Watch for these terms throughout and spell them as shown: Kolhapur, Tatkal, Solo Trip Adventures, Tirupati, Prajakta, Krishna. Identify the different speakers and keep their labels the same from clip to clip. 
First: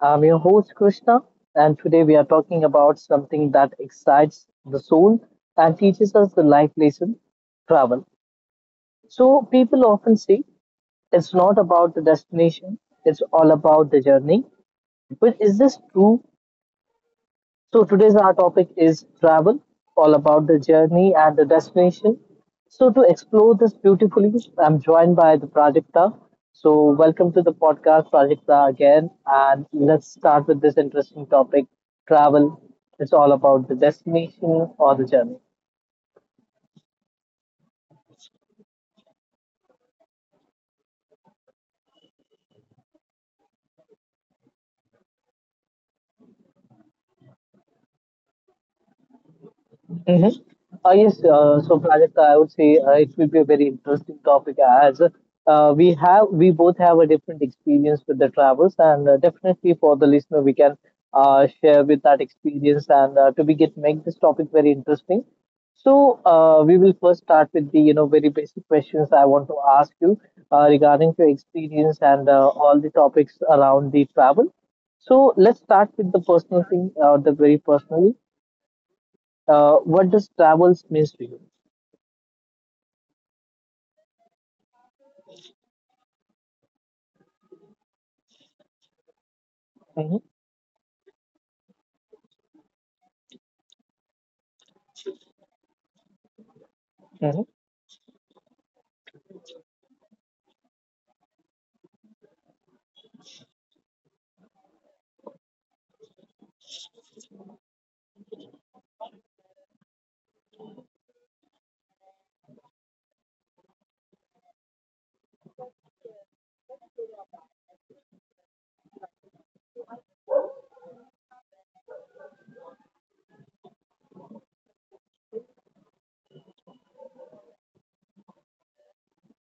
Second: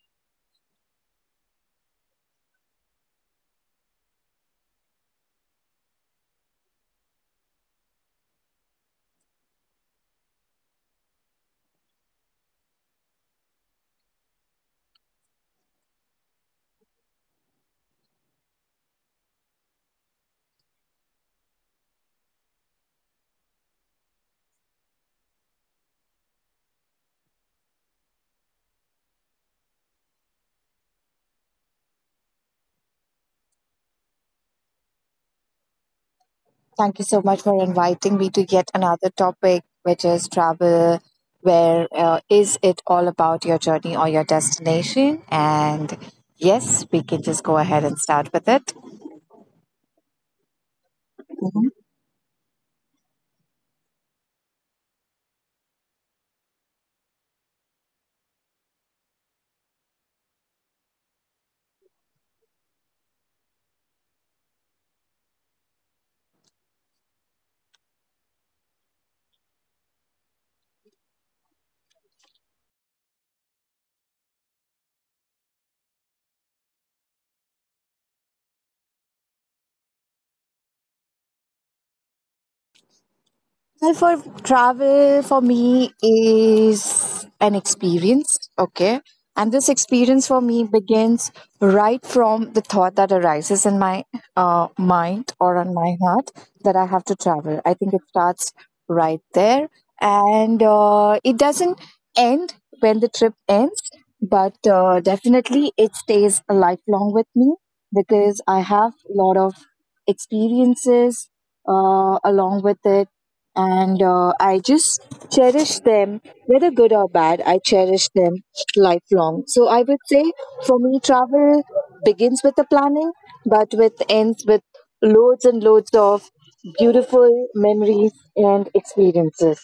Speaker 1: I'm your host Krishna, and today we are talking about something that excites the soul and teaches us the life lesson travel. So people often say it's not about the destination, it's all about the journey. But is this true? So today's our topic is travel, all about the journey and the destination. So to explore this beautifully, I'm joined by the Prajakta. So welcome to the podcast, Prajakta again, and let's start with this interesting topic, travel. It's all about the destination or the journey.
Speaker 2: Thank you so much for inviting me to yet another topic, which is travel. Where is it all about your journey or your destination? And yes, we can just go ahead and start with it.
Speaker 1: Mm-hmm. Yes, so Prajakta, I would say it will be a very interesting topic as we both have a different experience with the travels, and definitely for the listener, we can share with that experience and to be get make this topic very interesting. So we will first start with the very basic questions I want to ask you regarding your experience and all the topics around the travel. So let's start with the personal thing, the very personally. What does travels means to you?
Speaker 2: Well, for travel, for me, is an experience. Okay. And this
Speaker 1: Mhm,
Speaker 2: experience for me begins right from the thought that arises in my mind or on my heart that I have to
Speaker 1: mhm.
Speaker 2: travel. I think it starts right there. And it doesn't end when the trip ends, but definitely it stays lifelong with me because I have a lot of experiences along with it, and I just cherish them, whether good or bad. I cherish them lifelong. So I would say for me, travel begins with the planning, but with ends with loads and loads of beautiful memories and experiences.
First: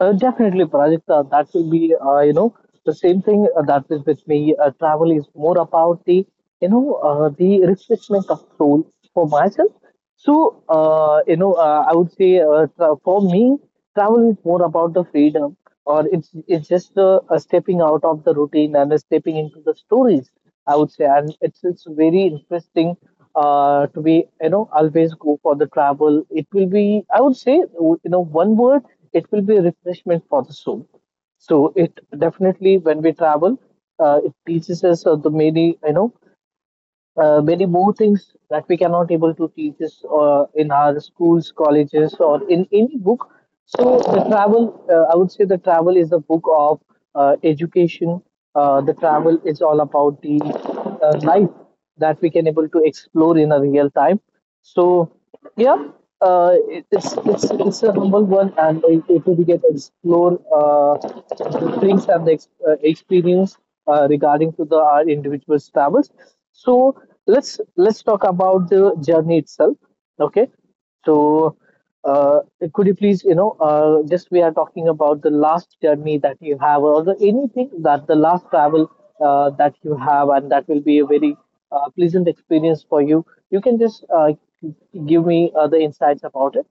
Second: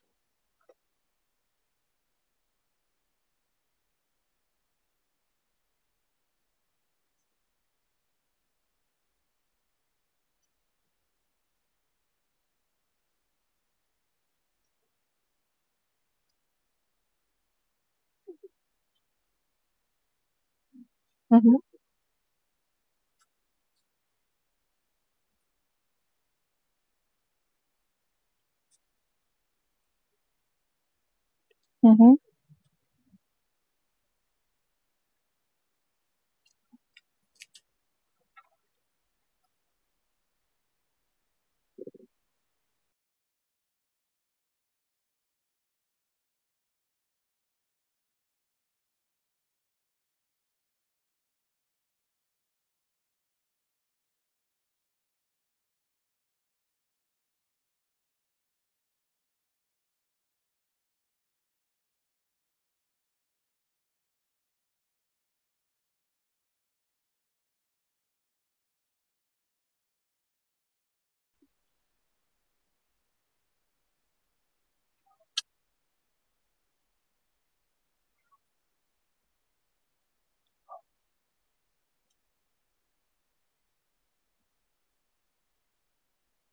Speaker 1: Uh, Definitely, Prajakta, that will be, the same thing that is with me. Travel is more about the refreshment of soul for myself. So, I would say for me, travel is more about the freedom, or it's just stepping out of the routine and stepping into the stories, I would say. And it's
Speaker 2: Mhm.
Speaker 1: it's very interesting to be always go for the travel. It will be, I would say, one word, it will be refreshment for the soul. So it
Speaker 2: Mhm.
Speaker 1: definitely when we travel, it teaches us the many very more things that we cannot able to teach us in our schools, colleges, or in any book. So the travel, I would say, the travel is the book of education. The travel is all about the life that we can able to explore in a real time. So yeah, it, it's a humble one, and it will be get explore the things and the experience regarding to the our individual travels. So let's talk about the journey itself. Okay, so uh, could you please just we are talking about the last journey that you have, or the anything that the last travel that you have, and that will be a very pleasant experience for you. You can just give me other insights about it.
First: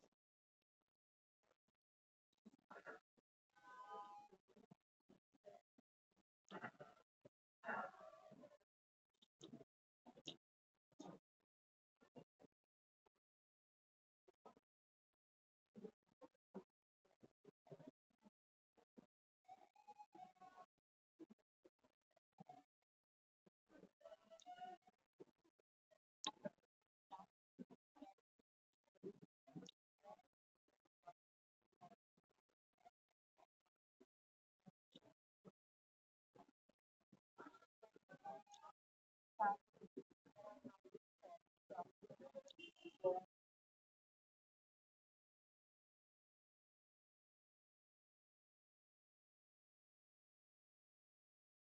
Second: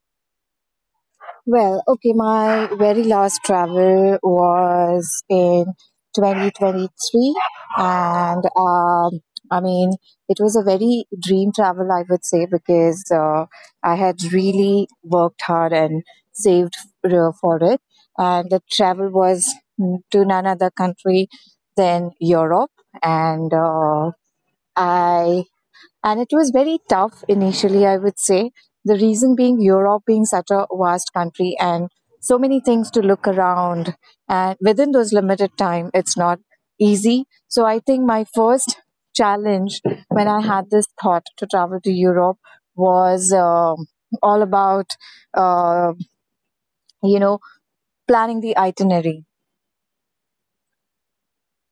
Speaker 2: Well, okay, my very last travel was in 2023, and I mean, it was a very dream travel, I would say, because I had really worked hard and saved for it. And the travel was to none other country than Europe, and I and it was very tough initially, I would say. The reason being Europe being such a vast country and so many things to look around. And within those limited time, it's not easy. So I think my first challenge when I had this thought to travel to Europe was all about, uh, you know, planning the itinerary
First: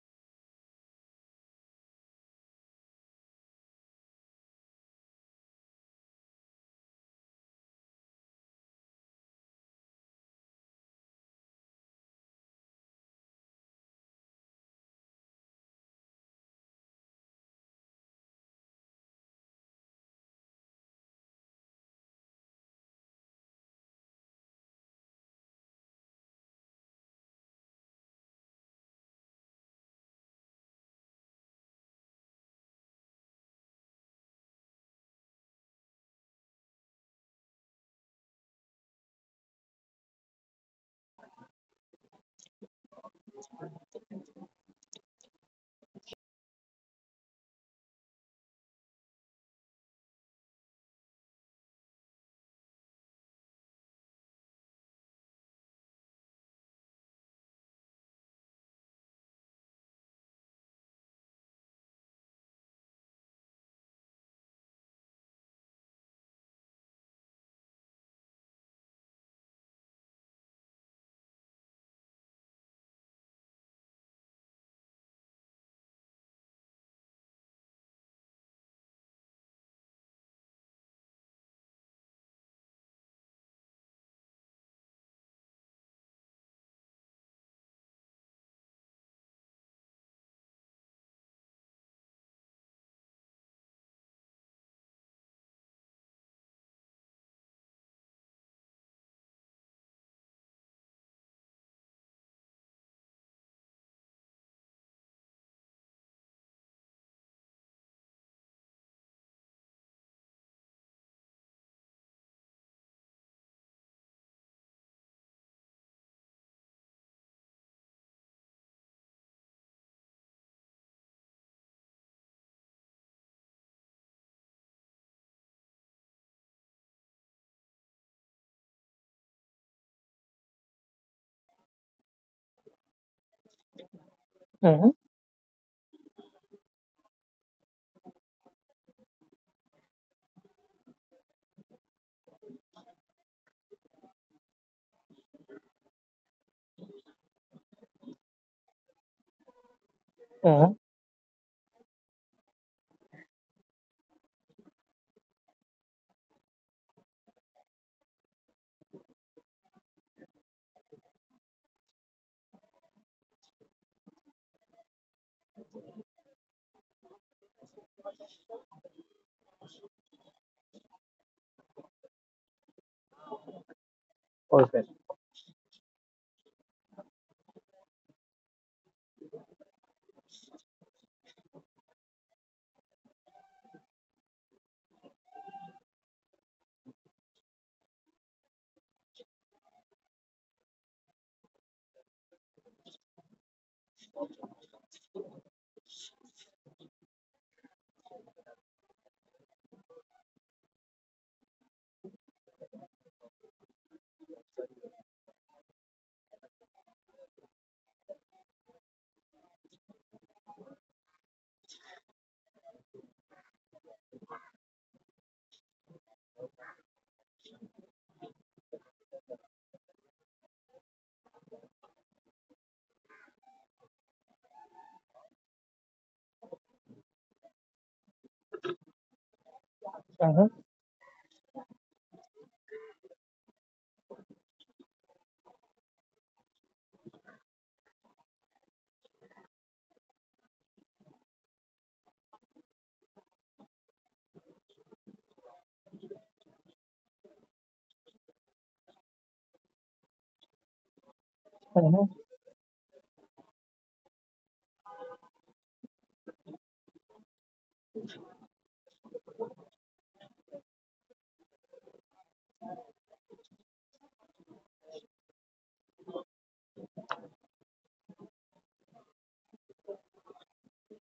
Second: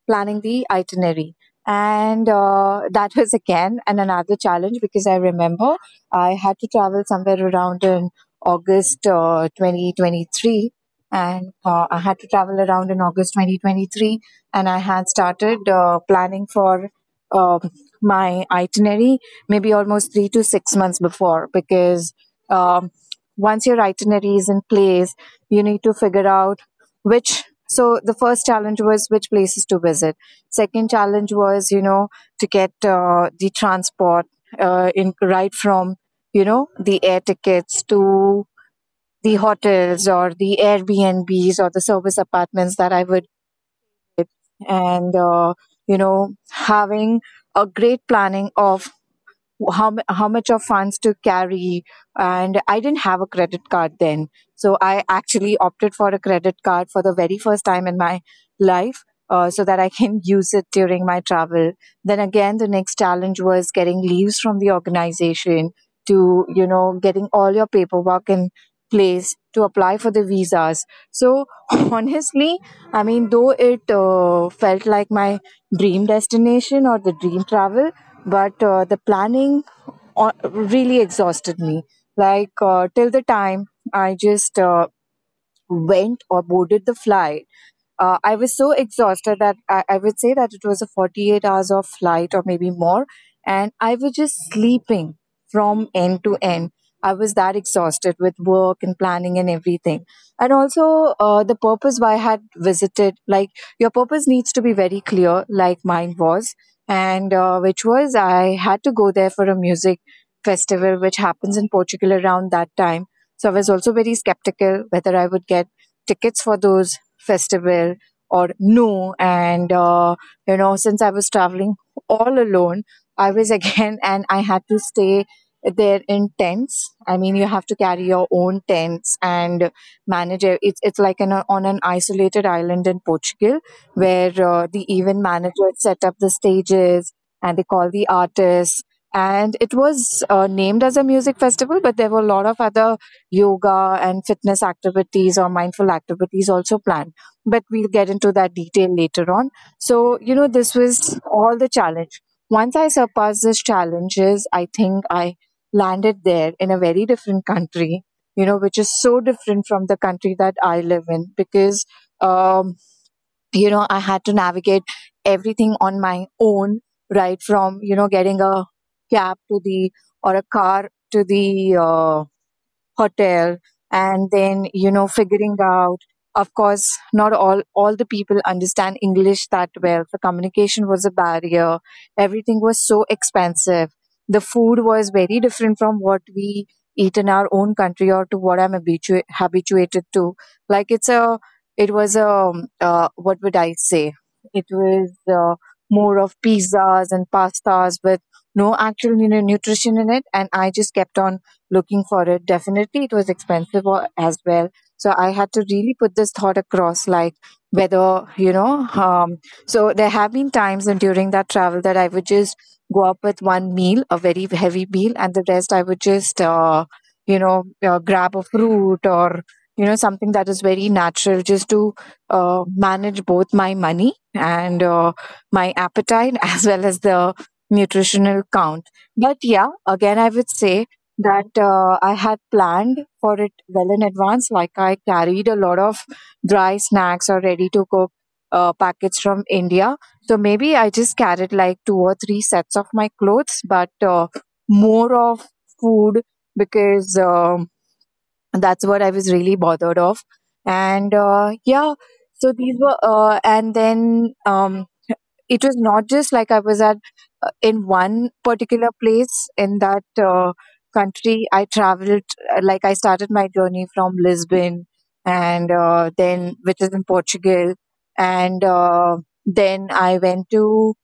Speaker 2: planning the itinerary. And that was again and another challenge because I remember I had to travel somewhere around in August 2023. And I had to travel around in August 2023. And I had started planning for um my itinerary maybe almost 3 to 6 months before because um, once your itinerary is in place, you need to figure out which so the first challenge was which places to visit. Second challenge was you know to get the transport in right from you know the air tickets to the hotels or the Airbnbs or the service apartments that I would, and you know having a great planning of how much of funds to carry, and I didn't have a credit card then, so I actually opted for a credit card for the very first time in my life, so that I can use it during my travel. Then again the next challenge was getting leaves from the organization to you know getting all your paperwork in place to apply for the visas. So honestly, I mean though it felt like my dream destination or the dream travel, but the planning really exhausted me. Like till the time I just went or boarded the flight. I was so exhausted that I would say that it was a 48 hours of flight or maybe more. And I was just sleeping from end to end. I was that exhausted with work and planning and everything. And also, the purpose why I had visited, like, your purpose needs to be very clear, like mine was. And which was, I had to go there for a music festival, which happens in Portugal around that time. So I was also very skeptical whether I would get tickets for those festival or no. And you know, since I was traveling all alone, I was again, and I had to stay there in tents. I mean, you have to carry your own tents and manage it. It's like an on an isolated island in Portugal where the
Speaker 1: Mm-hmm.
Speaker 2: event manager set up the stages and they call the artists, and it was named as a music festival, but there were a lot of other yoga and fitness activities or mindful activities also planned. But we'll get into that detail later on. So, you know,
Speaker 1: Mm-hmm.
Speaker 2: this was all the challenge. Once I surpassed these challenges, I think I landed there in a very different country, you know, which is so different from the country that I live in because, um, you know, I had to navigate everything on my own, right? From, you know, getting a cab to the or a car to the hotel, and then
Speaker 1: Perfect.
Speaker 2: you know figuring out, of course, not all the people understand English that well. The communication was a barrier. Everything was so expensive. The food was very different from what we eat in our own country or to what I'm habituated to. Like it's a it was a what would I say, it was more of pizzas and pastas with no actual you nutrition in it, and I just kept on looking for it. Definitely, it was expensive as well. So I had to really put this thought across, like whether you know. So there have been times and during that travel that I would just go up with one meal, a very heavy meal, and the rest I would just grab a fruit or you know something that is very natural just to manage both my money and my appetite as well as the nutritional count. But yeah, again, I would
Speaker 1: Mm-hmm.
Speaker 2: say that I had planned for it well in advance. Like I carried a lot of dry snacks or ready to cook packets from India. So maybe I just carried like two or three sets of my clothes, but more of food because. And that's what I was really bothered of. And yeah,
Speaker 1: Mm-hmm.
Speaker 2: so these were, and then it was not just like I was at in one particular place in that country. I traveled, like I started my journey from Lisbon, and then, which is in Portugal, and then I went to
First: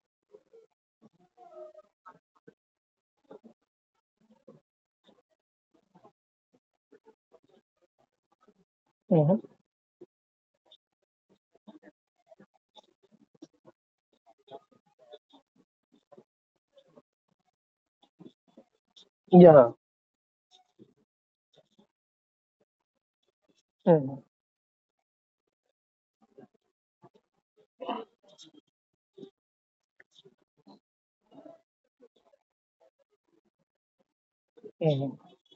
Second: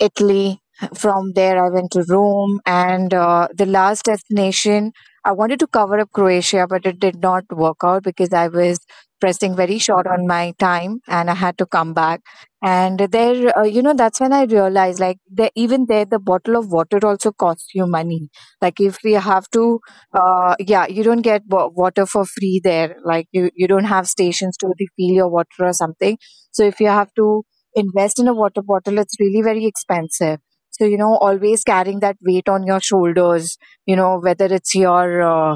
Speaker 2: Italy. From there, I went to Rome, and the last destination I wanted to cover up Croatia, but it did not work out because I was
Speaker 1: Mm-hmm.
Speaker 2: pressing very short on my time, and I had to come back. And there, you know, that's when I realized, like, the, even there, the bottle of water also costs you money. Like, if we have
Speaker 1: Yeah.
Speaker 2: to, yeah, you don't get water for free there. Like, you don't have
Speaker 1: Mm-hmm.
Speaker 2: stations to refill your water or something. So if you have to invest in a water bottle, it's really very expensive. So, you know, always carrying that weight on your shoulders, you know, whether it's
Speaker 1: Mm-hmm.
Speaker 2: your uh,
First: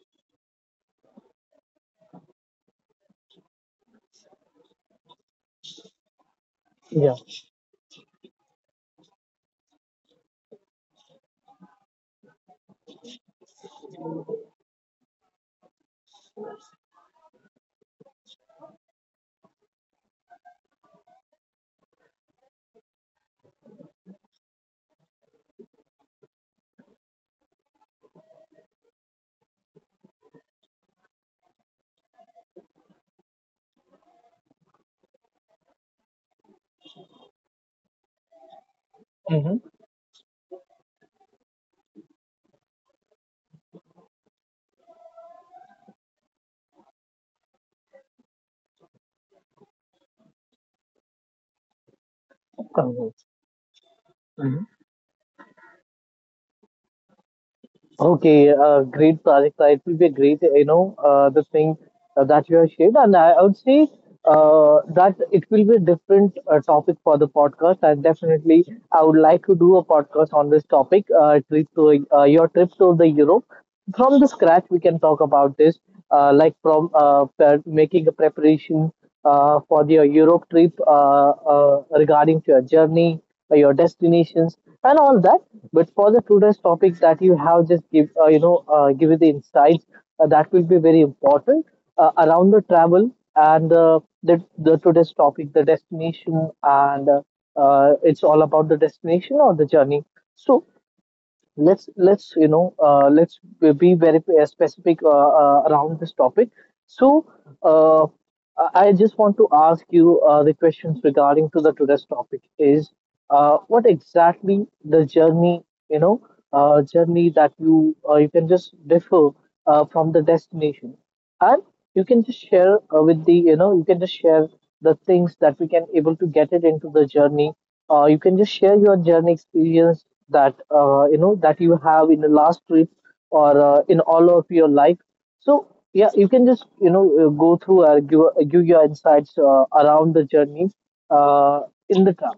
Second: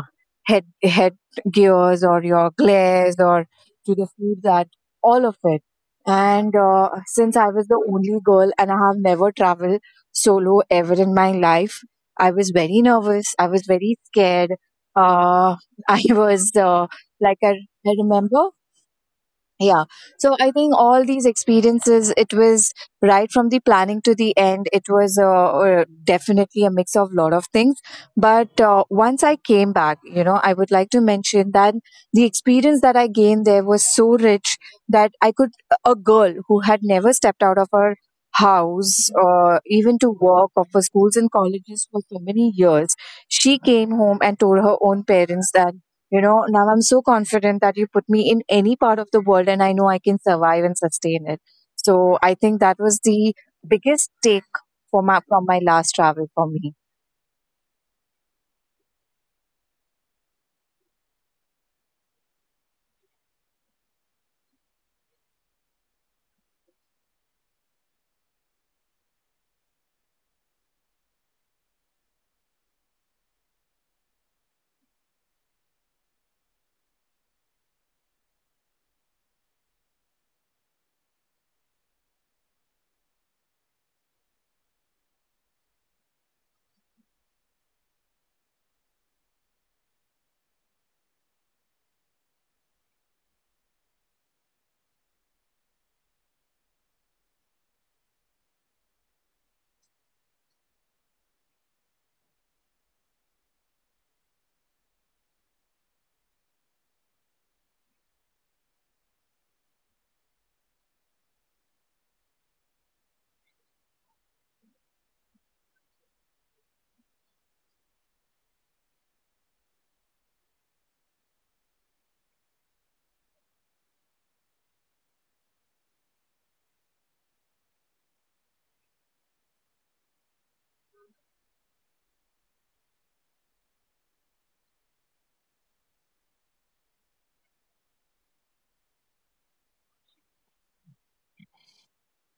Speaker 2: head, head gears or your glares or to the food that, all of it. And
Speaker 1: Yeah.
Speaker 2: since I was the only girl and I have never traveled solo ever in my life, I was very nervous. I was very scared. Uh, I was like I, I remember. Yeah, so I think all these experiences, it was right from the planning to the end, it was definitely a mix of lot of things. But once I came back, you know, I would like to mention that the experience that I gained there was so rich that I could, a girl who had never stepped out of her house
Speaker 1: Mm-hmm.
Speaker 2: or even to work or for schools and colleges for so many years, she came home and told her own parents that you know, now I'm so confident that you put me in any part of the world and I know I can survive and sustain it. So I think that was
Speaker 1: Congrats.
Speaker 2: the biggest take for my, from my last travel for me.
Speaker 1: Okay, great project. It will be a great, the thing that you have shared, and I would say that it will be a different topic for the podcast. And definitely, I would like to do a podcast on this topic. Trip to Your trip to the Europe from the scratch. We can talk about this, like from making a preparation for your Europe trip regarding to your journey, your destinations, and all that. But for the today's topic that you have just give, give you the insights that will be very important around the travel and the today's topic, the destination, and it's all about the destination or the journey. So let's you know let's be very specific around this topic. So uh, i I just want to ask you the questions regarding to the today's topic is what exactly the journey, you know journey that you you can just differ from the destination, and you can just share with the you know you can just share the things that we can able to get it into the journey. You can just share your journey experience that that you have in the last trip or in all of your life. So Yeah, you can just go through or give, give your insights around the journey uh, in the car.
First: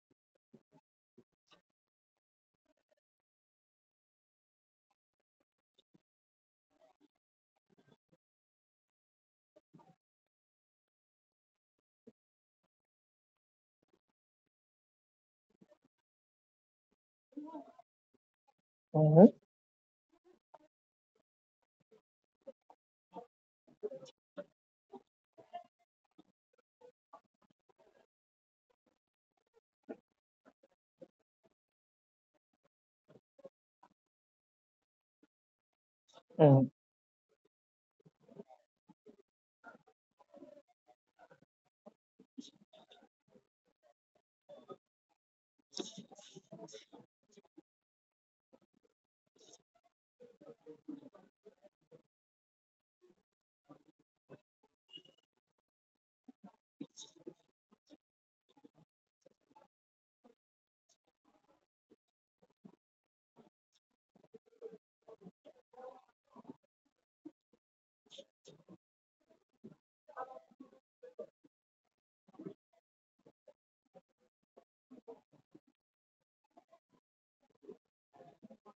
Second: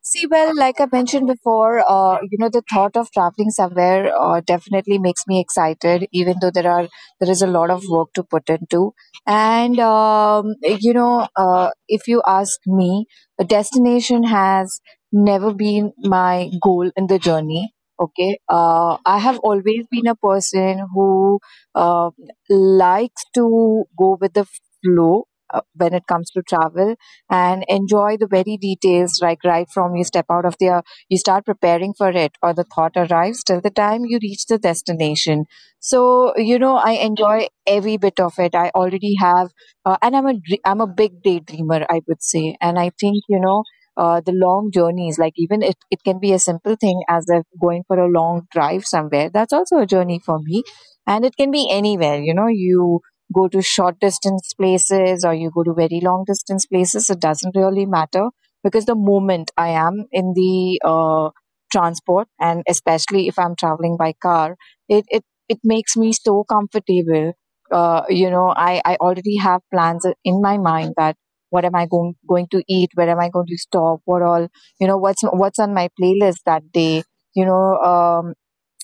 Speaker 2: See, well, like I mentioned before, you know, the thought of traveling somewhere definitely makes me excited, even though there is a lot of work to put into. And you know, if you ask me, a destination has never been my goal in the journey. Okay, I
Speaker 1: Mm-hmm.
Speaker 2: have always been a person who uh, likes to go with the flow when it comes to travel and enjoy the very details, like right from you step out of there, you start preparing for it or the thought arrives till the time you reach the destination. So you
Speaker 1: Mm-hmm.
Speaker 2: know I enjoy every bit of it. I already have and I'm I'm a big daydreamer, I would say. And I think you know the long journeys, like even it can be a simple thing as if going for a long drive somewhere, that's also a journey for me. And it can be anywhere, you know, you go to short distance places or you go to very long distance places, it doesn't really matter, because the moment I am in the transport and especially if I'm traveling by car, it, it, it makes me so comfortable. I already have plans in my mind that what am I going to eat? Where am I going to stop? What all, what's on my playlist that day? You know, um,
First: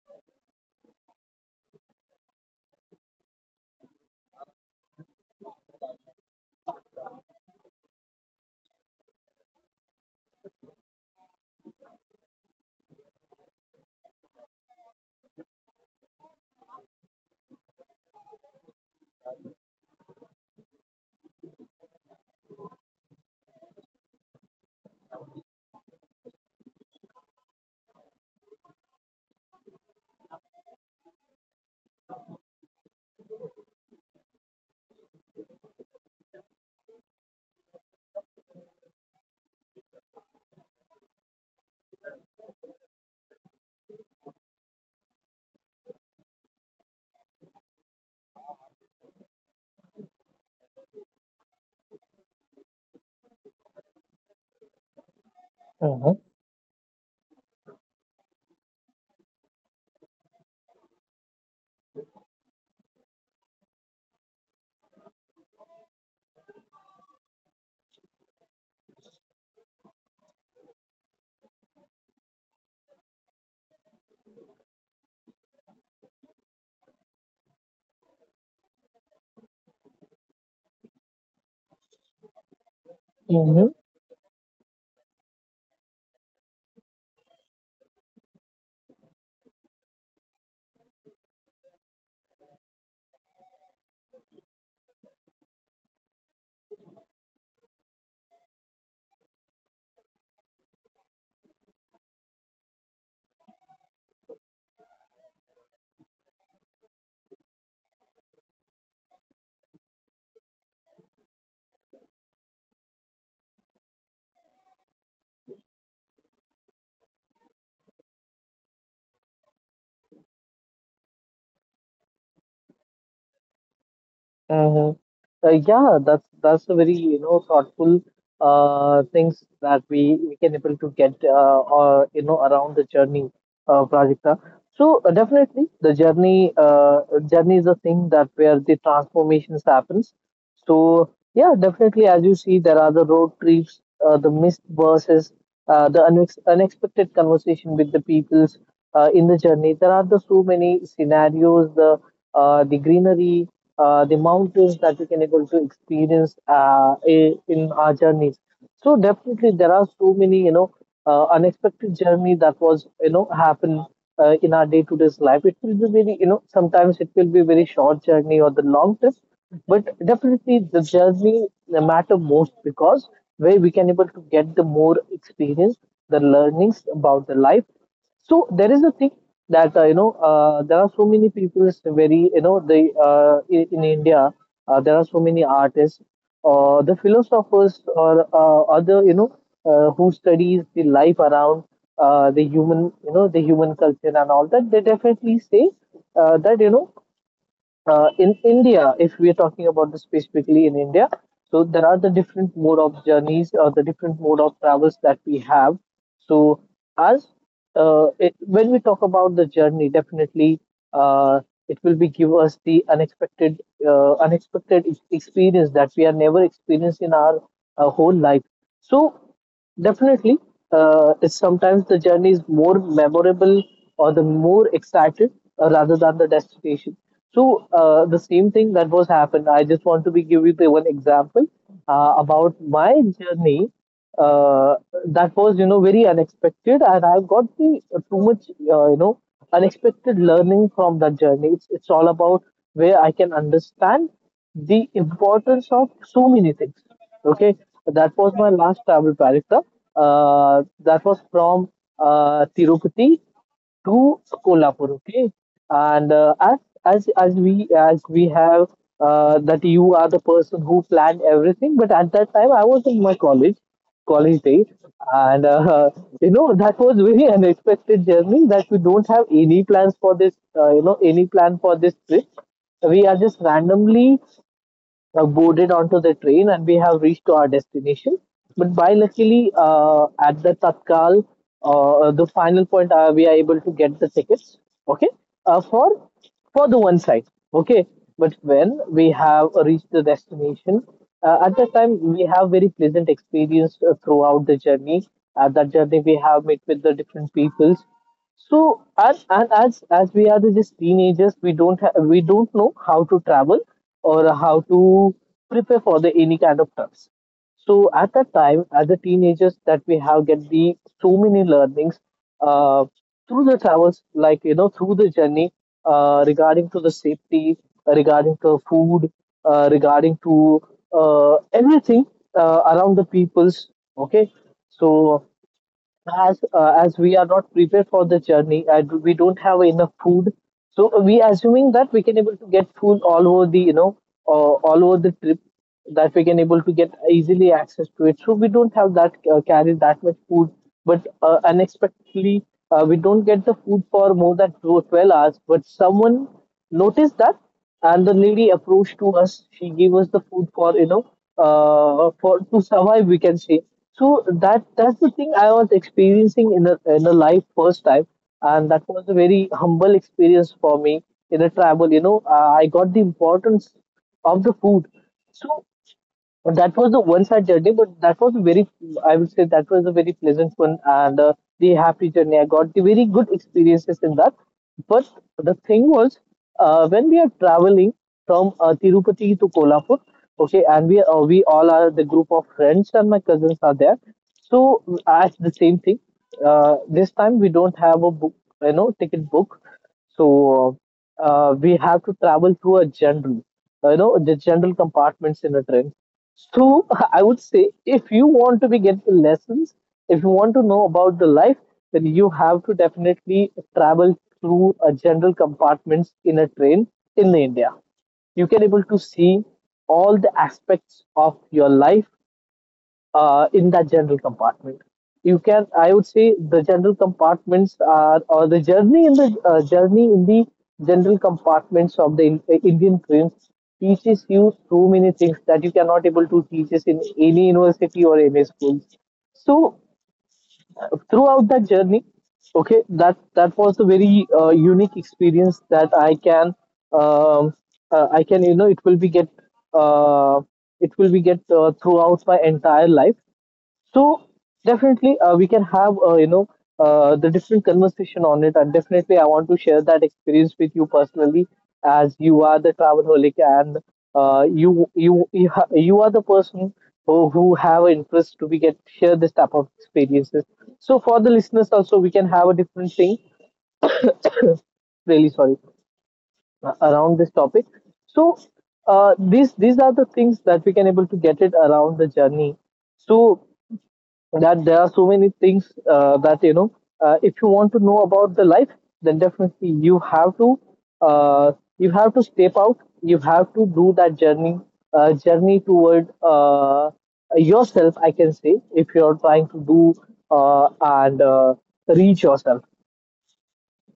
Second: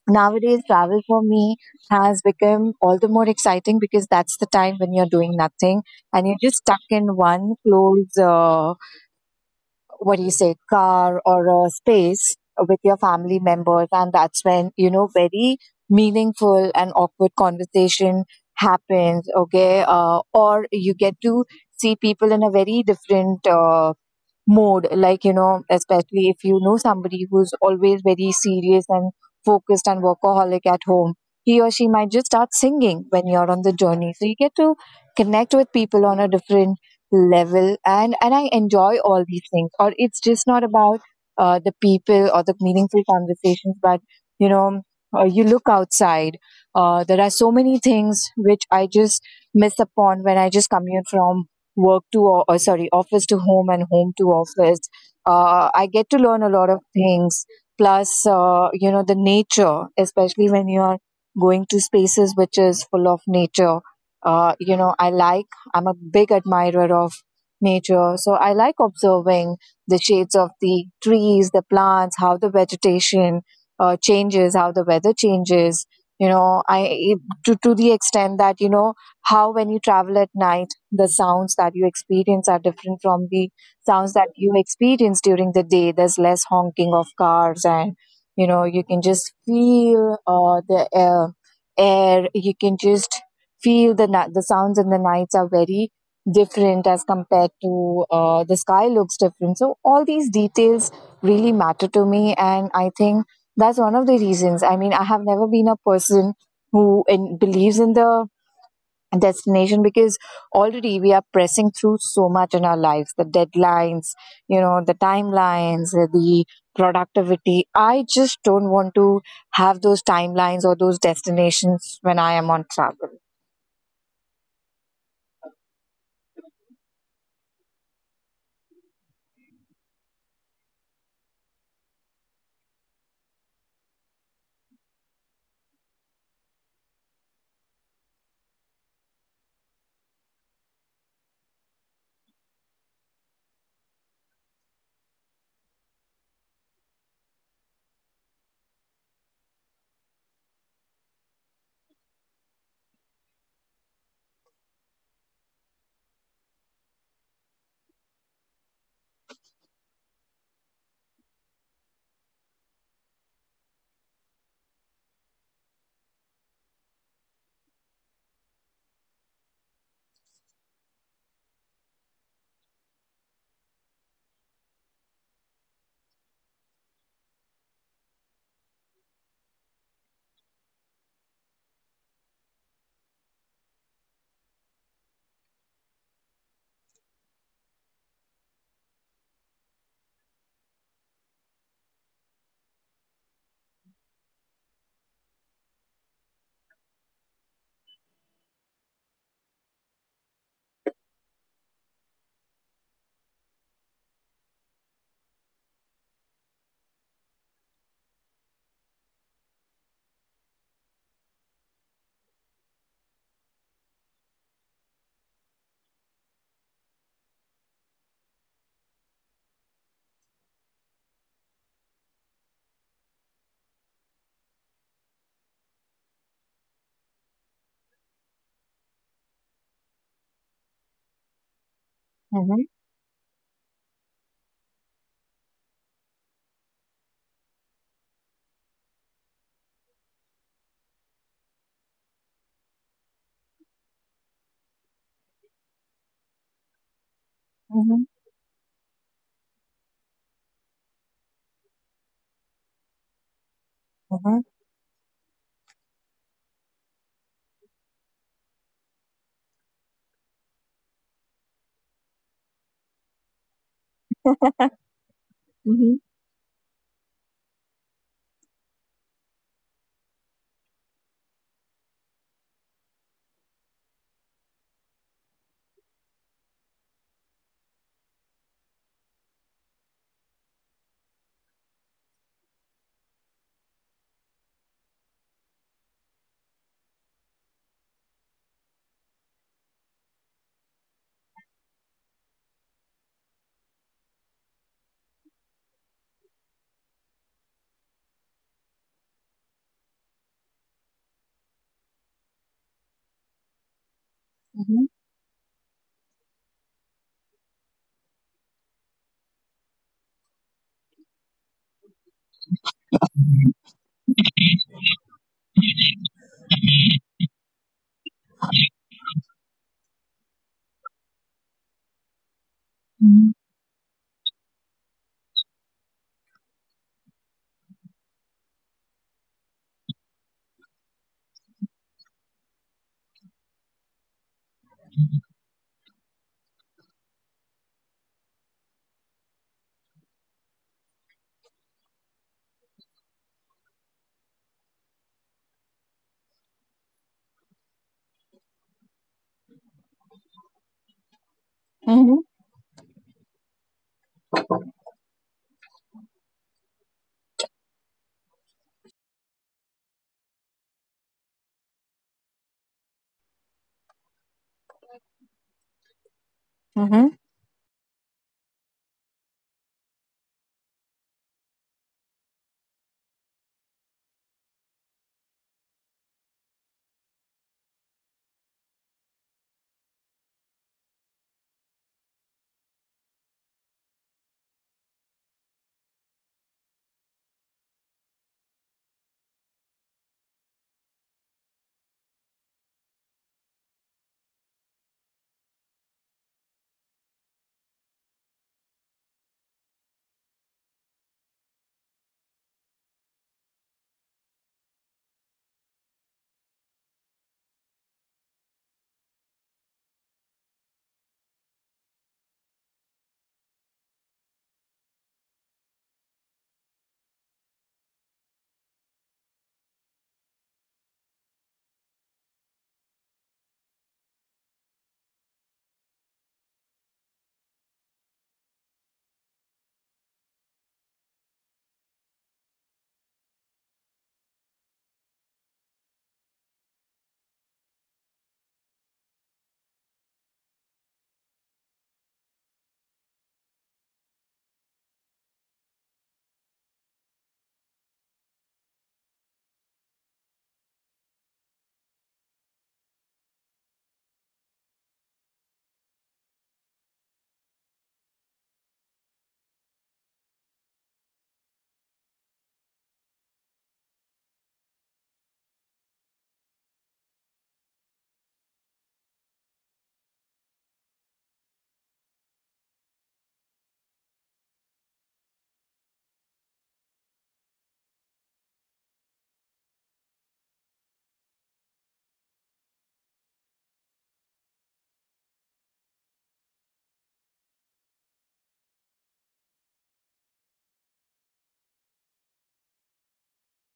Speaker 2: Nowadays travel for me has become all the more exciting, because that's the time when you're doing nothing, and you're just stuck in one close, what do you say, car or a space with your family members. And that's when, you know, very meaningful and awkward conversation happens. Okay, or you get to see people in a very different mode. Like, you know, especially if you know somebody who's always very serious and focused and workaholic at home, he or she might just start singing when you're on the journey. So you get to connect with people on a different level, and I enjoy all these things. Or it's just not about the people or the meaningful conversations, but you know, you look outside. There are so many things which I just miss upon when I just commute from work to o- sorry office to home and home to office. I get to
Speaker 1: Mm-hmm.
Speaker 2: learn a lot of things, plus you know, the nature, especially when you are going to spaces which is full of nature. You know, I like, I'm a big admirer of nature, so I like observing the shades of the trees, the plants, how the vegetation changes, how the weather changes. You know, I, to the extent that, you know, how when you travel at night, the sounds that you experience are different from the
Speaker 1: Mm-hmm.
Speaker 2: sounds that you experience during the day. There's less honking of cars, and you know, you can just feel the air. You can just feel the sounds in the nights are very different as compared to the sky looks different. So all these details really matter to me. And I think that's one of the reasons. I mean, I have never been a person who believes in the destination, because already we are pressing through so much in our lives, the deadlines, you know, the timelines, the productivity. I just don't want to have those timelines or those destinations when I am on travel.
Speaker 1: Uh, yeah, that's a very thoughtful things that we can able to get or you know around the journey, Prajakta. So definitely the journey is a thing that where the transformations happens. So yeah, definitely as you see there are the road trips, the missed buses, unexpected conversation with the peoples in the journey. There are the so many scenarios, the greenery, the mountains that we can able to experience in our journeys. So definitely there are so many unexpected journey that was happen in our day to day life. It will be very sometimes it will be very short journey or the long trip, but definitely the journey matter most, because where we can able to get the more experience, the learnings about the life. So there is a thing that there are so many people is very in India there are so many artists or the philosophers or other you know who studies the life around the human culture and all that, they definitely say that you know in India, if we are talking about this specifically in India, so there are the different mode of journeys or the different mode of travels that we have. So as when we talk about the journey, definitely uh, it will be give us the unexpected experience that we have never experienced in our whole life. So definitely, it's sometimes the journey is more memorable or the more excited rather than the destination. So the same thing that was happened. I just want to be give you the one example about
Speaker 2: Hmm.
Speaker 1: my journey uh, that was very unexpected, and I got the too much unexpected learning from that journey. It's all about where I can understand the importance of so many things. Okay,
Speaker 2: Hmm.
Speaker 1: that was my last travel, Parikta. That was from Tirupati to
Speaker 2: Hmm.
Speaker 1: Kolhapur. Okay, and as we have that you are the person who planned everything, but at that time I was in my college days, and
Speaker 2: Hmm.
Speaker 1: you know that was very unexpected journey that we don't have any plans for this. You know, any plan for this trip. We are just randomly boarded onto the train, and we have reached to our destination. But by luckily, at the Tatkal, the final point, we are able to get the tickets. Okay, uh, for for the one side. Okay, but when we have reached the destination, at that time we have very pleasant experience throughout the journey. At that journey, we have met with the different peoples. So and as we are the just teenagers, we don't know how to travel or how
Speaker 2: Hmm.
Speaker 1: to prepare for the any kind of trips. So at that time, as the teenagers, that we have get the so many learnings uh, through the travels, like through the journey regarding to the safety, regarding to food, regarding to everything around the
Speaker 2: Hmm.
Speaker 1: peoples. Okay, so as we are not prepared for the journey and we don't have enough food, so we assuming that we can able to get food all over the you know all over the trip, that we can able to get easily access to it, so we don't have that carry that much food. But unexpectedly we don't get the food for more than 12 hours, but someone noticed that, and the lady approached to us. She gave us the food for for to survive, we can say. So that, that's the thing I was experiencing in a life first time, and that was a very humble experience for me in a travel. You know, I got the importance of the food. So but that was the
Speaker 2: Hmm.
Speaker 1: one-side journey, but that was a very, I would say that was a very pleasant one, and the happy journey. I got the very good experiences in that. But the thing was, when we are traveling from Tirupati to Kolhapur, okay, and we all are the group of friends and my cousins are there. So as the same thing, this time we don't have a book, you know, ticket book. So we have to travel through a general, the general compartments in a train. So I would say if you want to be get the lessons, if you want to know about the life, then you have to definitely travel through a general compartments in a train in India. You can able to see all the aspects of your life in that general compartment. You can, I would say, the general compartments are, or the journey in the general compartments of the in, Indian trains teaches you so many things that you cannot able to teach us in any university or any school. So throughout that journey, okay, that was a very unique experience that um, I can, you know, uh, it will be get throughout my entire life. So definitely, we can have the different conversation on it, and definitely, I want to share that experience with you personally, as you are the travelholic and you are the person who have an interest to be get share this type of experiences. So for the listeners also, we can have a different thing. Really sorry around this topic. So these are the things that we can able to get it around the journey. So that there are so many things that if you want to know about the life, then definitely uh, you have to step out, you have to do that journey, journey toward yourself, I can say, if you're trying to do uh, and reach yourself.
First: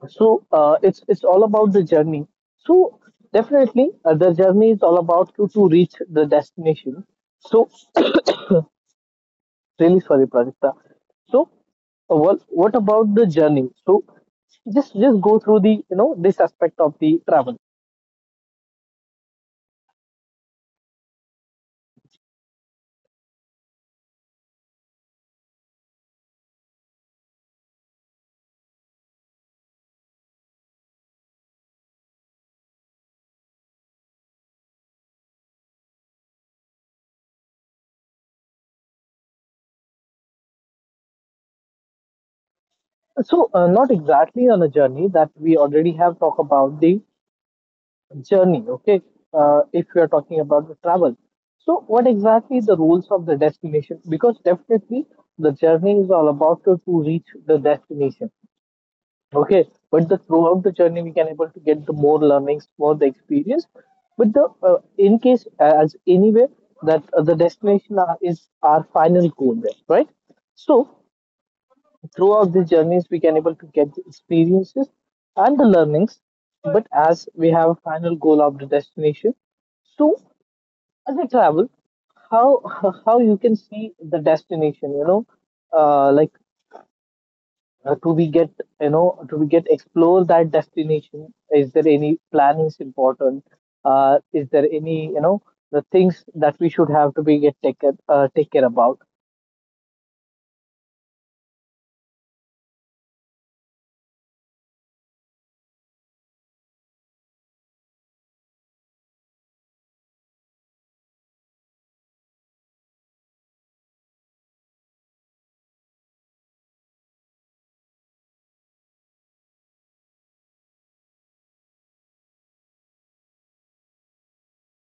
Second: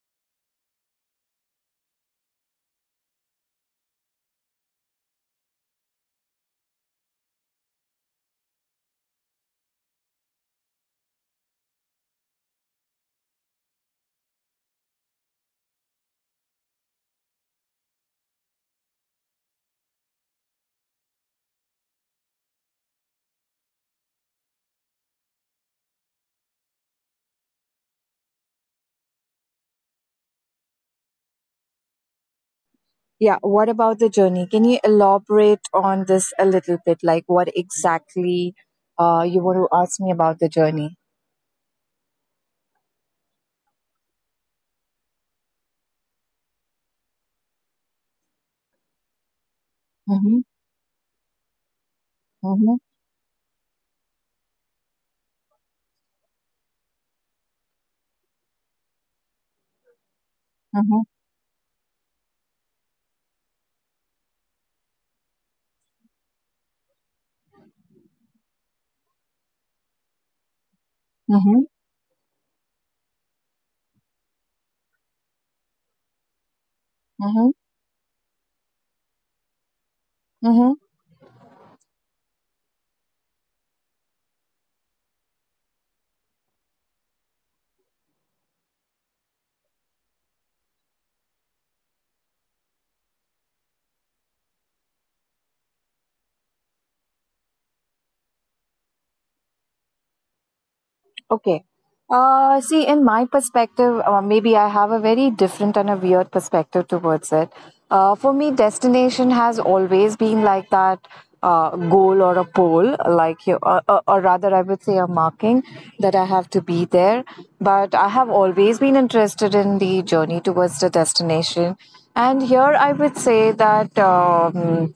Speaker 1: So it's all about the journey. So definitely the journey is all about to reach the destination. So really sorry, Prajakta. So Well, what about the journey? So just go through the you know this aspect of the travel.
Speaker 2: Yeah. What about the journey? Can you elaborate on this a little bit? Like, what exactly you want to ask me about the journey?
Speaker 1: So not exactly on a journey that we already have talked about the journey. Okay, if we are
Speaker 2: Mm-hmm.
Speaker 1: talking about the travel. So what exactly
Speaker 2: Mm-hmm.
Speaker 1: the rules of the destination? Because definitely the journey is all about to reach the destination. Okay, but the throughout the
Speaker 2: Mm-hmm.
Speaker 1: journey we can able to get the more learnings, more the experience. But the in case as anyway that the destination are, is our final goal, there, right? So
Speaker 2: Mm-hmm.
Speaker 1: throughout the journeys we can able to get the experiences and the learnings. But as
Speaker 2: Mm-hmm.
Speaker 1: we have a final goal of the destination, so
Speaker 2: Mm-hmm.
Speaker 1: as I travel, how how you can see the destination? You know, like to we get, you know, to we get explore that destination, is there any planning is important, is there any you know the things that we should have to be get taken take care about.
Speaker 2: Okay. See, in my perspective, maybe I have a very different and a weird perspective towards it. For me, destination has always been like that goal or a pole, or rather, I would say, a marking that I have to be there. But I have always been interested in the journey towards the destination. And here I would say that.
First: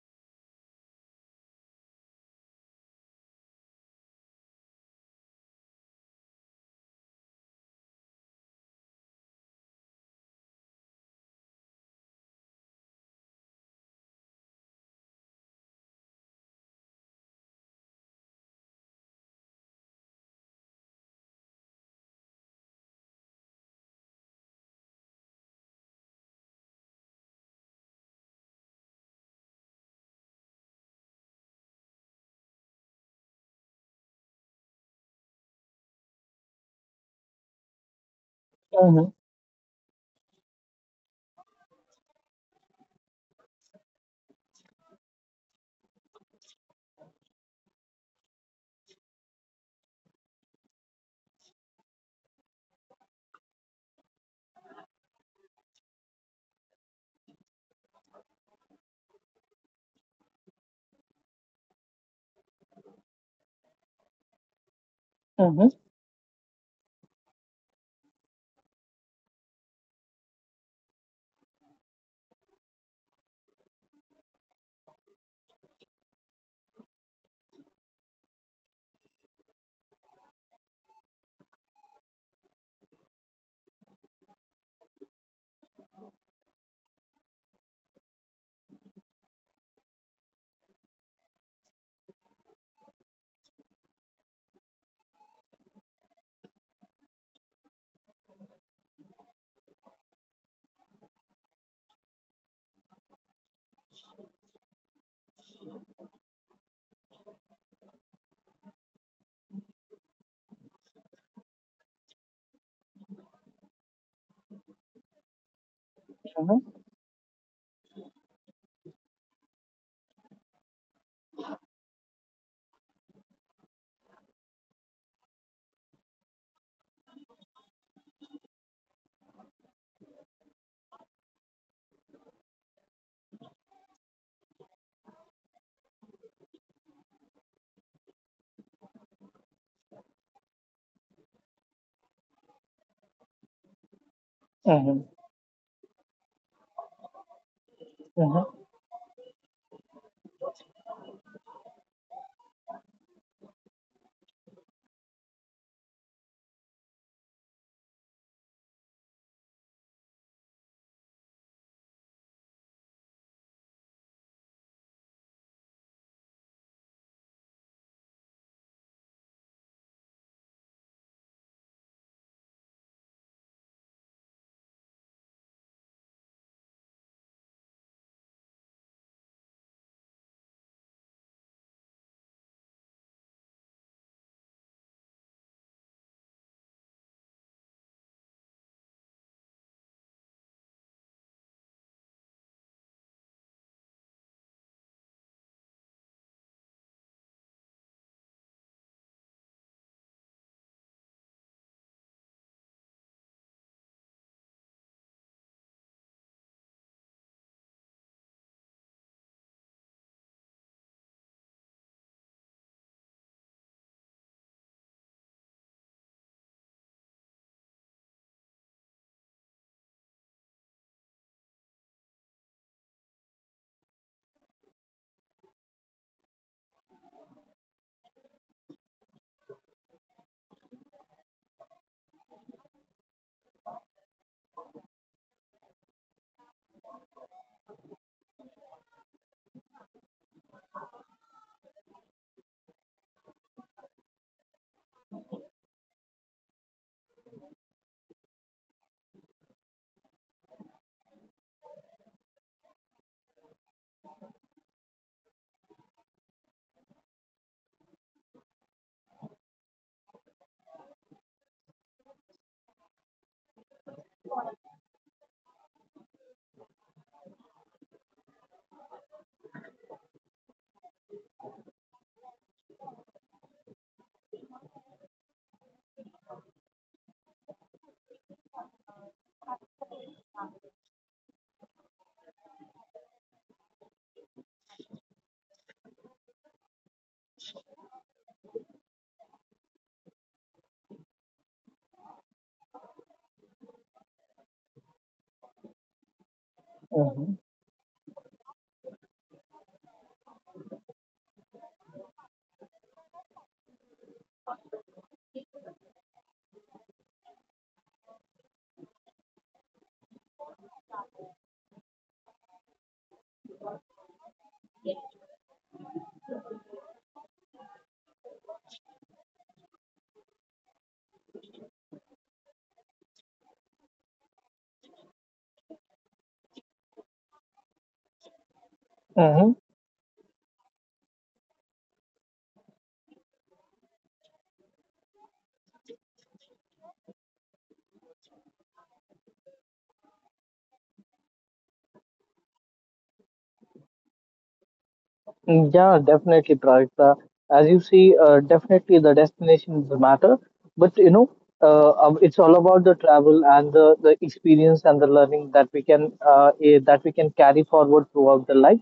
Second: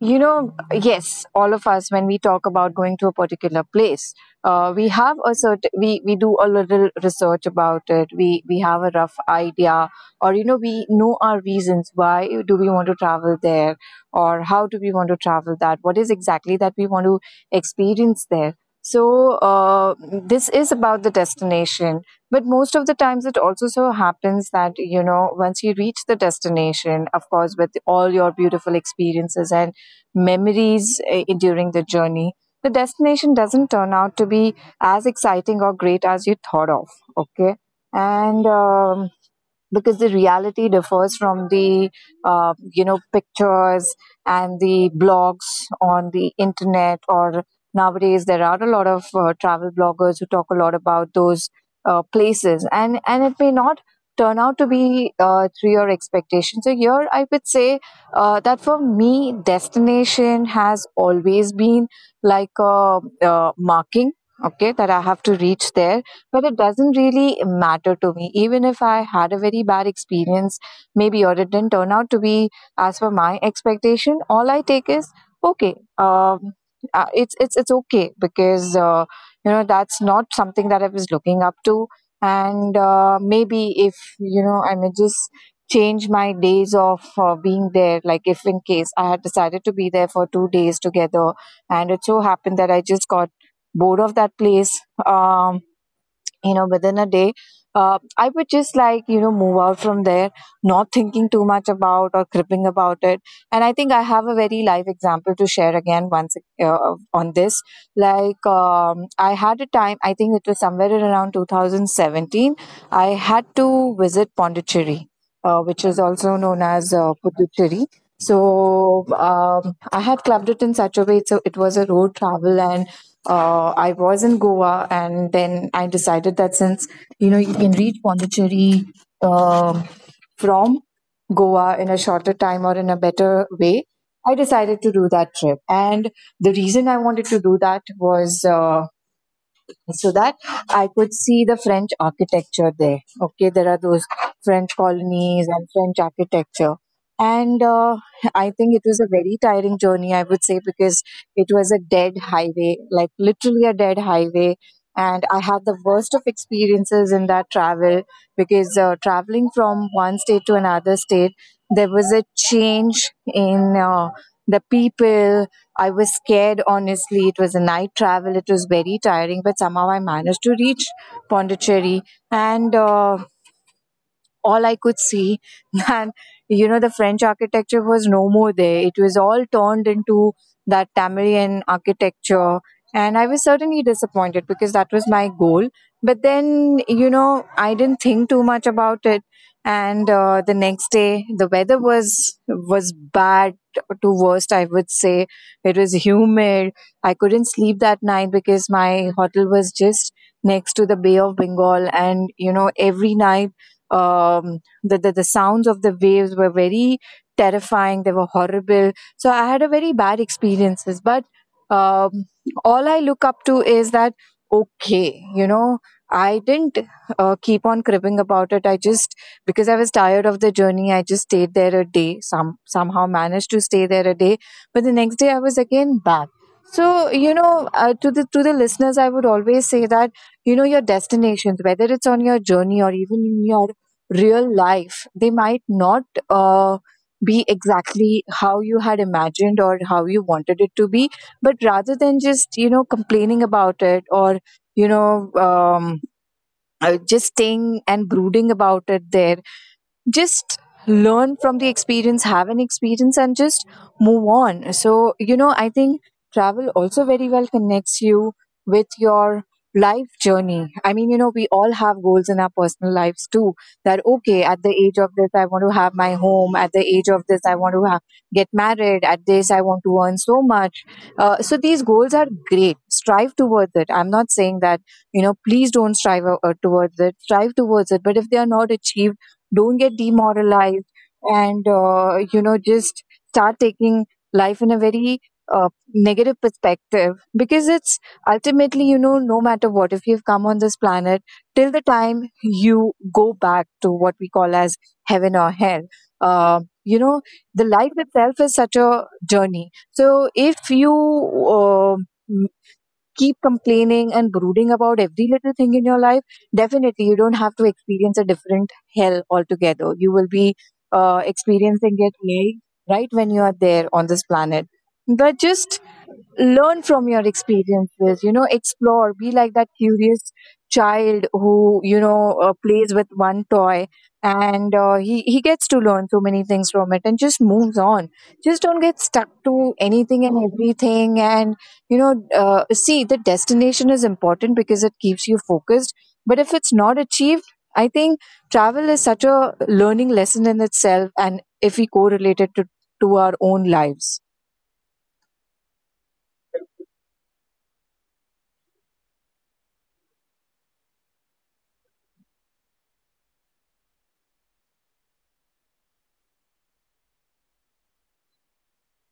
Speaker 2: You know, yes, all of us, when we talk about going to a particular place, we have we do a little research about it. We have a rough idea. Or, you know, we know our reasons. Why do we want to travel there, or how do we want to travel that? What is exactly that we want to experience there? So, this is about the destination. But most of the times it also so happens that, you know, once you reach the destination, of course, with all your beautiful experiences and memories during the journey, the destination doesn't turn out to be as exciting or great as you thought of. Okay. And
Speaker 1: Mm-hmm,
Speaker 2: because the reality differs from the pictures and the blogs on the internet. Or nowadays there are a lot of travel bloggers who talk a lot about those places, and it may not turn out to be to your expectation. So here I would say that for me destination has always been like a marking. Okay, that I have to reach
Speaker 1: mm-hmm,
Speaker 2: there. But it doesn't really matter to me. Even if I had a very bad experience, maybe, or it didn't turn out to be as per my expectation, all I take is okay. It's okay, because you know, that's not something that I was looking up to. And maybe, if you know, I may just change my days of being there. Like, if in case I had decided to be there for 2 days together, and it so happened that I just got bored of that place, um, you know, within a day, I would just, like, you know, move out from there, not thinking too much about or crippling about it. And I think I have a very live example to share again once on this. Like, I had a time, I think it was somewhere around 2017, I had to visit Pondicherry, which is also known as Puducherry. So um, I had clubbed it in such a way, so it was a road travel. And I was in Goa, and then I decided that, since you know, you can reach Pondicherry um from Goa in a shorter time or in a better way, I decided to do that trip. And the reason I wanted to do that was so that I could see the French architecture there. Okay, there are those French
Speaker 1: mm-hmm,
Speaker 2: colonies and French architecture. And I
Speaker 1: mm-hmm,
Speaker 2: think it was a very tiring journey, I would say, because it was a dead highway, like literally a dead highway. And I had the worst of experiences in that travel, because traveling from one state to another state, there was a change in the people. I was scared, honestly. It was a night travel, it was very tiring, but somehow I managed to reach Pondicherry. And all I could see that, you know, the French architecture was no more there. It was all turned into that Tamilian architecture, and I was certainly disappointed because that was my goal. But then, you know, I didn't think too much about it. And the next day the weather was bad to worst, I would say. It was humid. I couldn't sleep that night because my hotel was just next to the Bay of Bengal, and you know, every night, the sounds of the waves were very terrifying. They were horrible. So I had a very bad experiences. But um, all I look up to is that, okay, you know, I didn't keep on cribbing about it. I just, because I was tired of the journey, I just stayed there a day. Some somehow managed to stay there a day. But the next day I was again back. So, you know, to the listeners, I would always say that, you know, your destinations, whether it's on your journey or even in your real life, they might not uh, be exactly how you had imagined or how you wanted it to be. But rather than just, you know, complaining about it, or, you know, just staying and brooding about it there, just learn from the experience, have an experience, and just move on. So, you know, I think travel also very well connects you with your life journey. I mean, you know, we all have goals in our personal lives too, that okay, at the age of this I want to have my home, at the age of this I want to get married, at this I want to earn so much. So these goals are great, strive towards it. I'm not saying that, you know, please don't strive towards it, strive towards it. But if they are not achieved, don't get demoralized. And you know, just start taking life in a very negative perspective, because it's ultimately, you know, no matter what, if you've come on this planet till the time you go back to what we call as heaven or hell, you know, the life itself is such a journey. So if you um keep complaining and brooding about every little thing in your life, definitely you don't have to experience a different hell altogether. You will be experiencing it live right when you are there on this planet. But just learn from your experiences. You know, explore. Be like that curious child who, you know, plays with one toy, and he gets to learn so many things from it and just moves on. Just don't get stuck to
Speaker 1: mm-hmm,
Speaker 2: anything and everything. And you know, see, the destination is important because it keeps you focused. But if it's not achieved, I think travel is such a learning lesson in itself, and if we correlate it to our own lives.
Speaker 1: Yeah, definitely, Prajakta. As you see, definitely the destinations matter, but you know, it's all about the travel and the experience and the learning that we can that we can carry forward throughout the life.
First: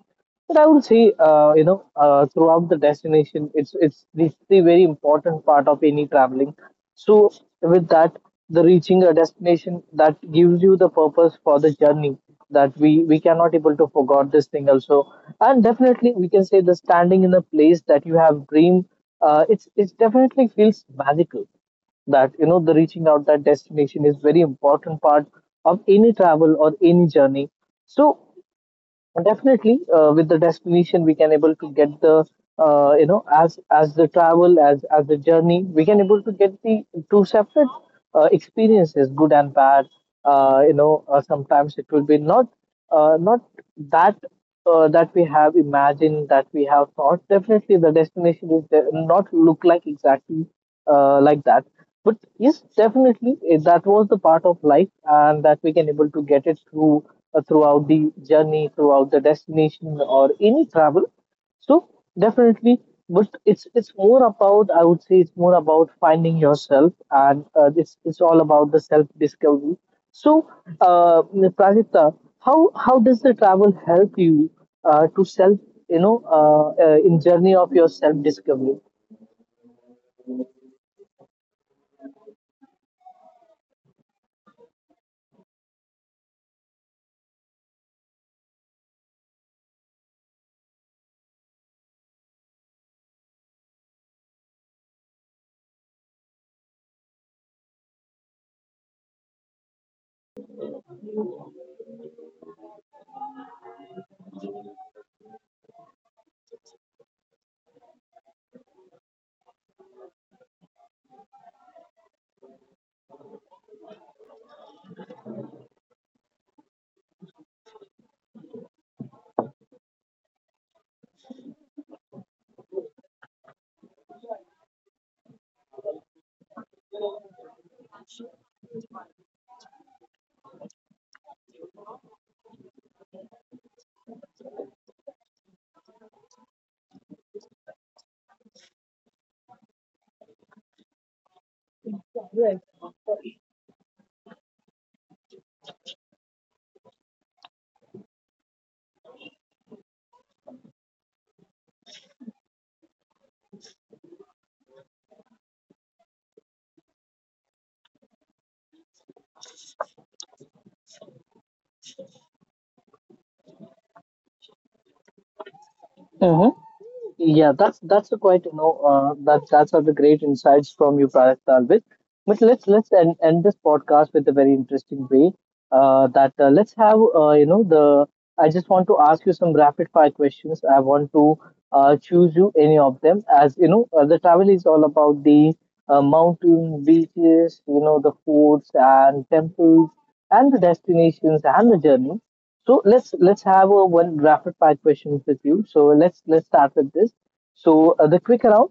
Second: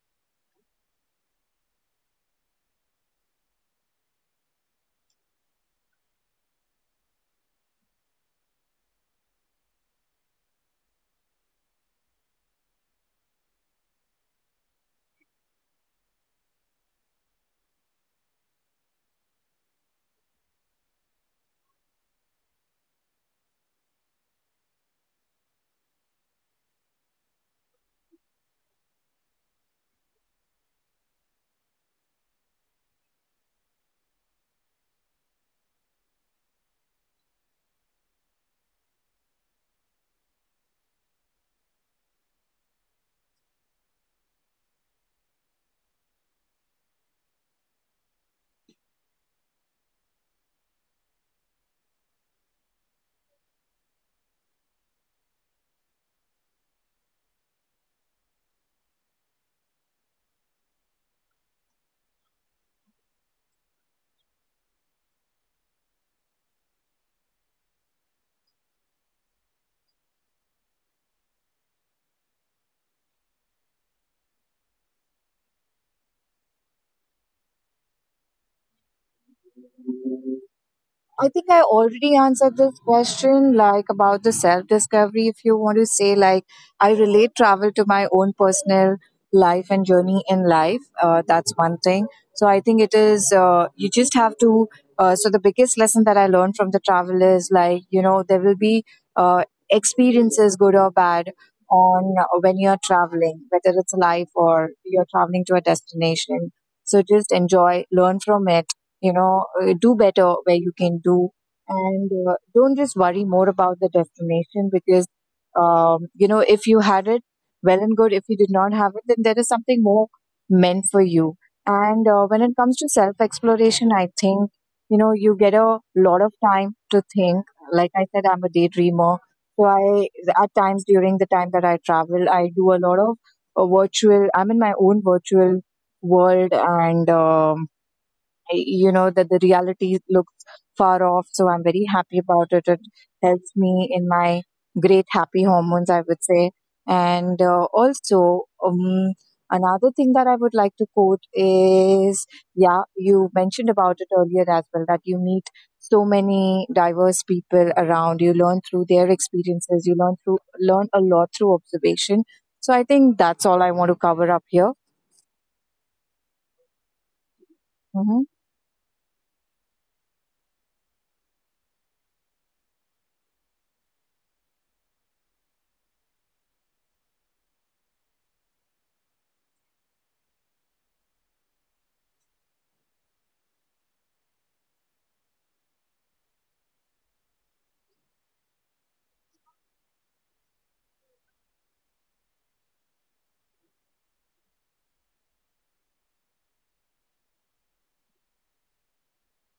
Speaker 1: But I would say, throughout the destination, it's this the very important part of any traveling. So with that, the reaching a destination that gives you the purpose for the journey that we cannot able to forget this thing also, and definitely we can say the standing in a place that you have dream, it definitely feels magical, that you know the reaching out that destination is very important part of any travel or any journey. So and definitely, with the destination, we can able to get the as the travel, as the journey, we can able to get the two separate experiences, good and bad. Sometimes it will be not not that that we have imagined, that we have thought, definitely the destination is not look like exactly like that. But yes, definitely that was the part of life, and that we can able to get it through throughout the journey, throughout the destination or any travel. So definitely, but it's more about, I would say it's more about finding yourself, and it's all about the self discovery. So, uh, Prajita, how does the travel help you to self, in journey of your self discovery?
Speaker 2: I think I already answered this question, like, about the self discovery. If you want to say, like, I relate travel to my own personal life and journey in life, that's one thing. So I think it is, you just have to. So the biggest lesson that I learned from the travel is, like, you know, there will be uh, experiences, good or bad, on when you're traveling, whether it's life or you're traveling to a destination. So just enjoy, learn from it. You know, do better where you can do, and don't just worry more about the destination, because you know, if you had it, well and good. If you did not have it, then there is something more meant for you. And when it comes to self exploration, I think, you know, you get a lot of time to think. Like I said, I'm a daydreamer. So I, at times, during the time that I travel, I do a lot of virtual, I'm in my own virtual world. And you know, that the reality looks far off, so I'm very happy about it. It helps me in my great happy hormones, I would say. And also, another thing that I would like to quote is, yeah, you mentioned about it earlier as well, that you meet so many diverse people around, you learn through their experiences, you learn through, learn a lot through observation. So I think that's all I want to cover up here. Hmm.
Speaker 1: Yeah, that's a quite you know that that's are the great insights from you, Prayak Talvis. But let's end, end this podcast with a very interesting way. That Let's have you know the. I just want to ask you some rapid fire questions. I want to choose you any of them, as you know the travel is all about the mountains, beaches, you know the forts and temples and the destinations and the journey. So let's have a one rapid fire questions with you. So let's start with this. So the quick round,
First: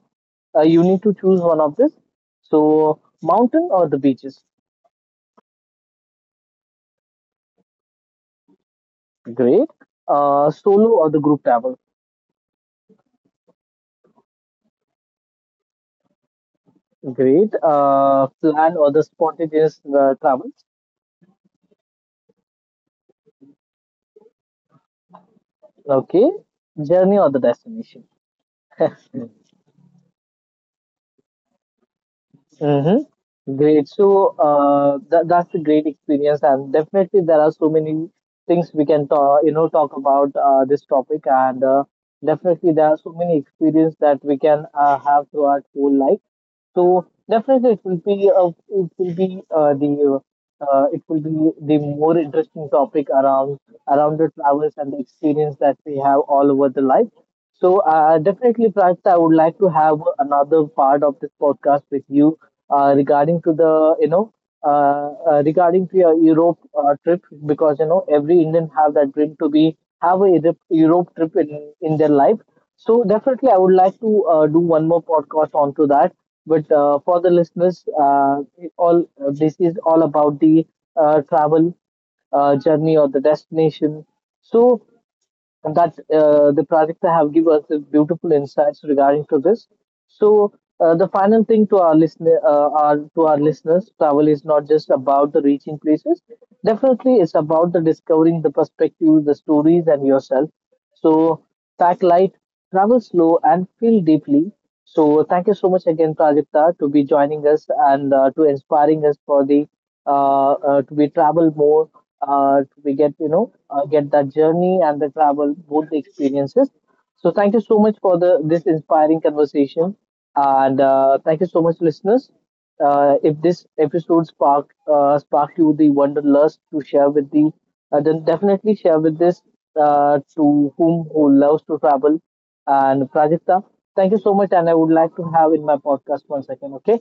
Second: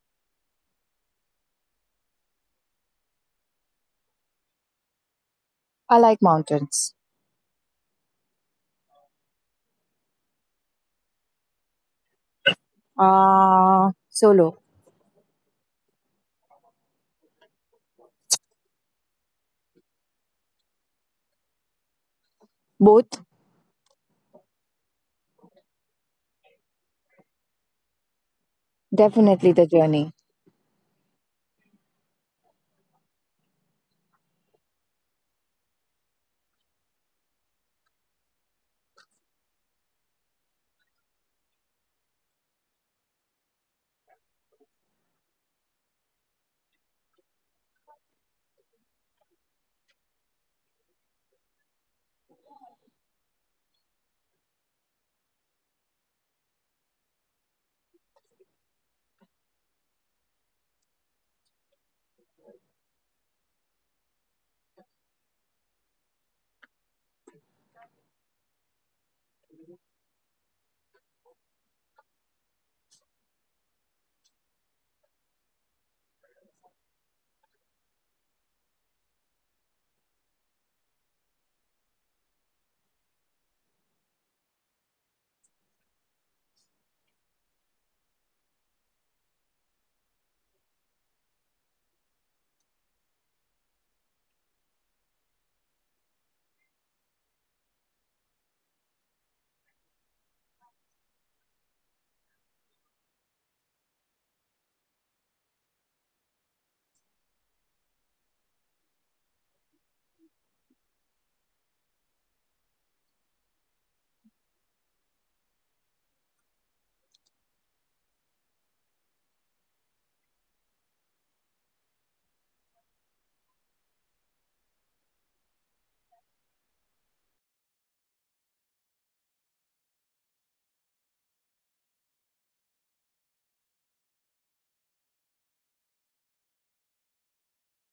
Speaker 1: you need to choose one of this. So mountain or the beaches,
Speaker 2: I like mountains.
Speaker 1: great. Solo or the group travel,
Speaker 2: uh Solo.
Speaker 1: great. Plan or the spontaneous travel,
Speaker 2: Both,
Speaker 1: okay. Journey or the
Speaker 2: definitely
Speaker 1: destination.
Speaker 2: the journey.
Speaker 1: Mm-hmm. Great. So that's a great experience, and definitely there are so many things we can talk, you know, talk about this topic, and definitely there are so many experience that we can have throughout whole life. So definitely it will be the it will be the more interesting topic around the travels and the experience that we have all over the life. So, definitely, Prakta, I would like to have another part of this podcast with you regarding to the, you know, regarding to your Europe trip, because you know every Indian have that dream to be have a Europe trip in their life. So definitely, I would like to do one more podcast onto that. But for the listeners, all this is all about the travel, journey or the destination. So and that the project have given us the beautiful insights regarding to this. So the final thing to our listener, to our listeners, travel is not just about the reaching places. Definitely, it's about the discovering the perspectives, the stories, and yourself. So pack light, travel slow, and feel deeply. So thank you so much again, Prajakta, to be joining us and to inspiring us for the to be travel more, we get you know get that journey and the travel both the experiences. So thank you so much for the this inspiring conversation, and thank you so much listeners. If this episode sparked you the wanderlust to share with the then definitely share with this to whom who loves to travel. And Prajakta, thank you so much, and I would like to have in my podcast once again. Okay.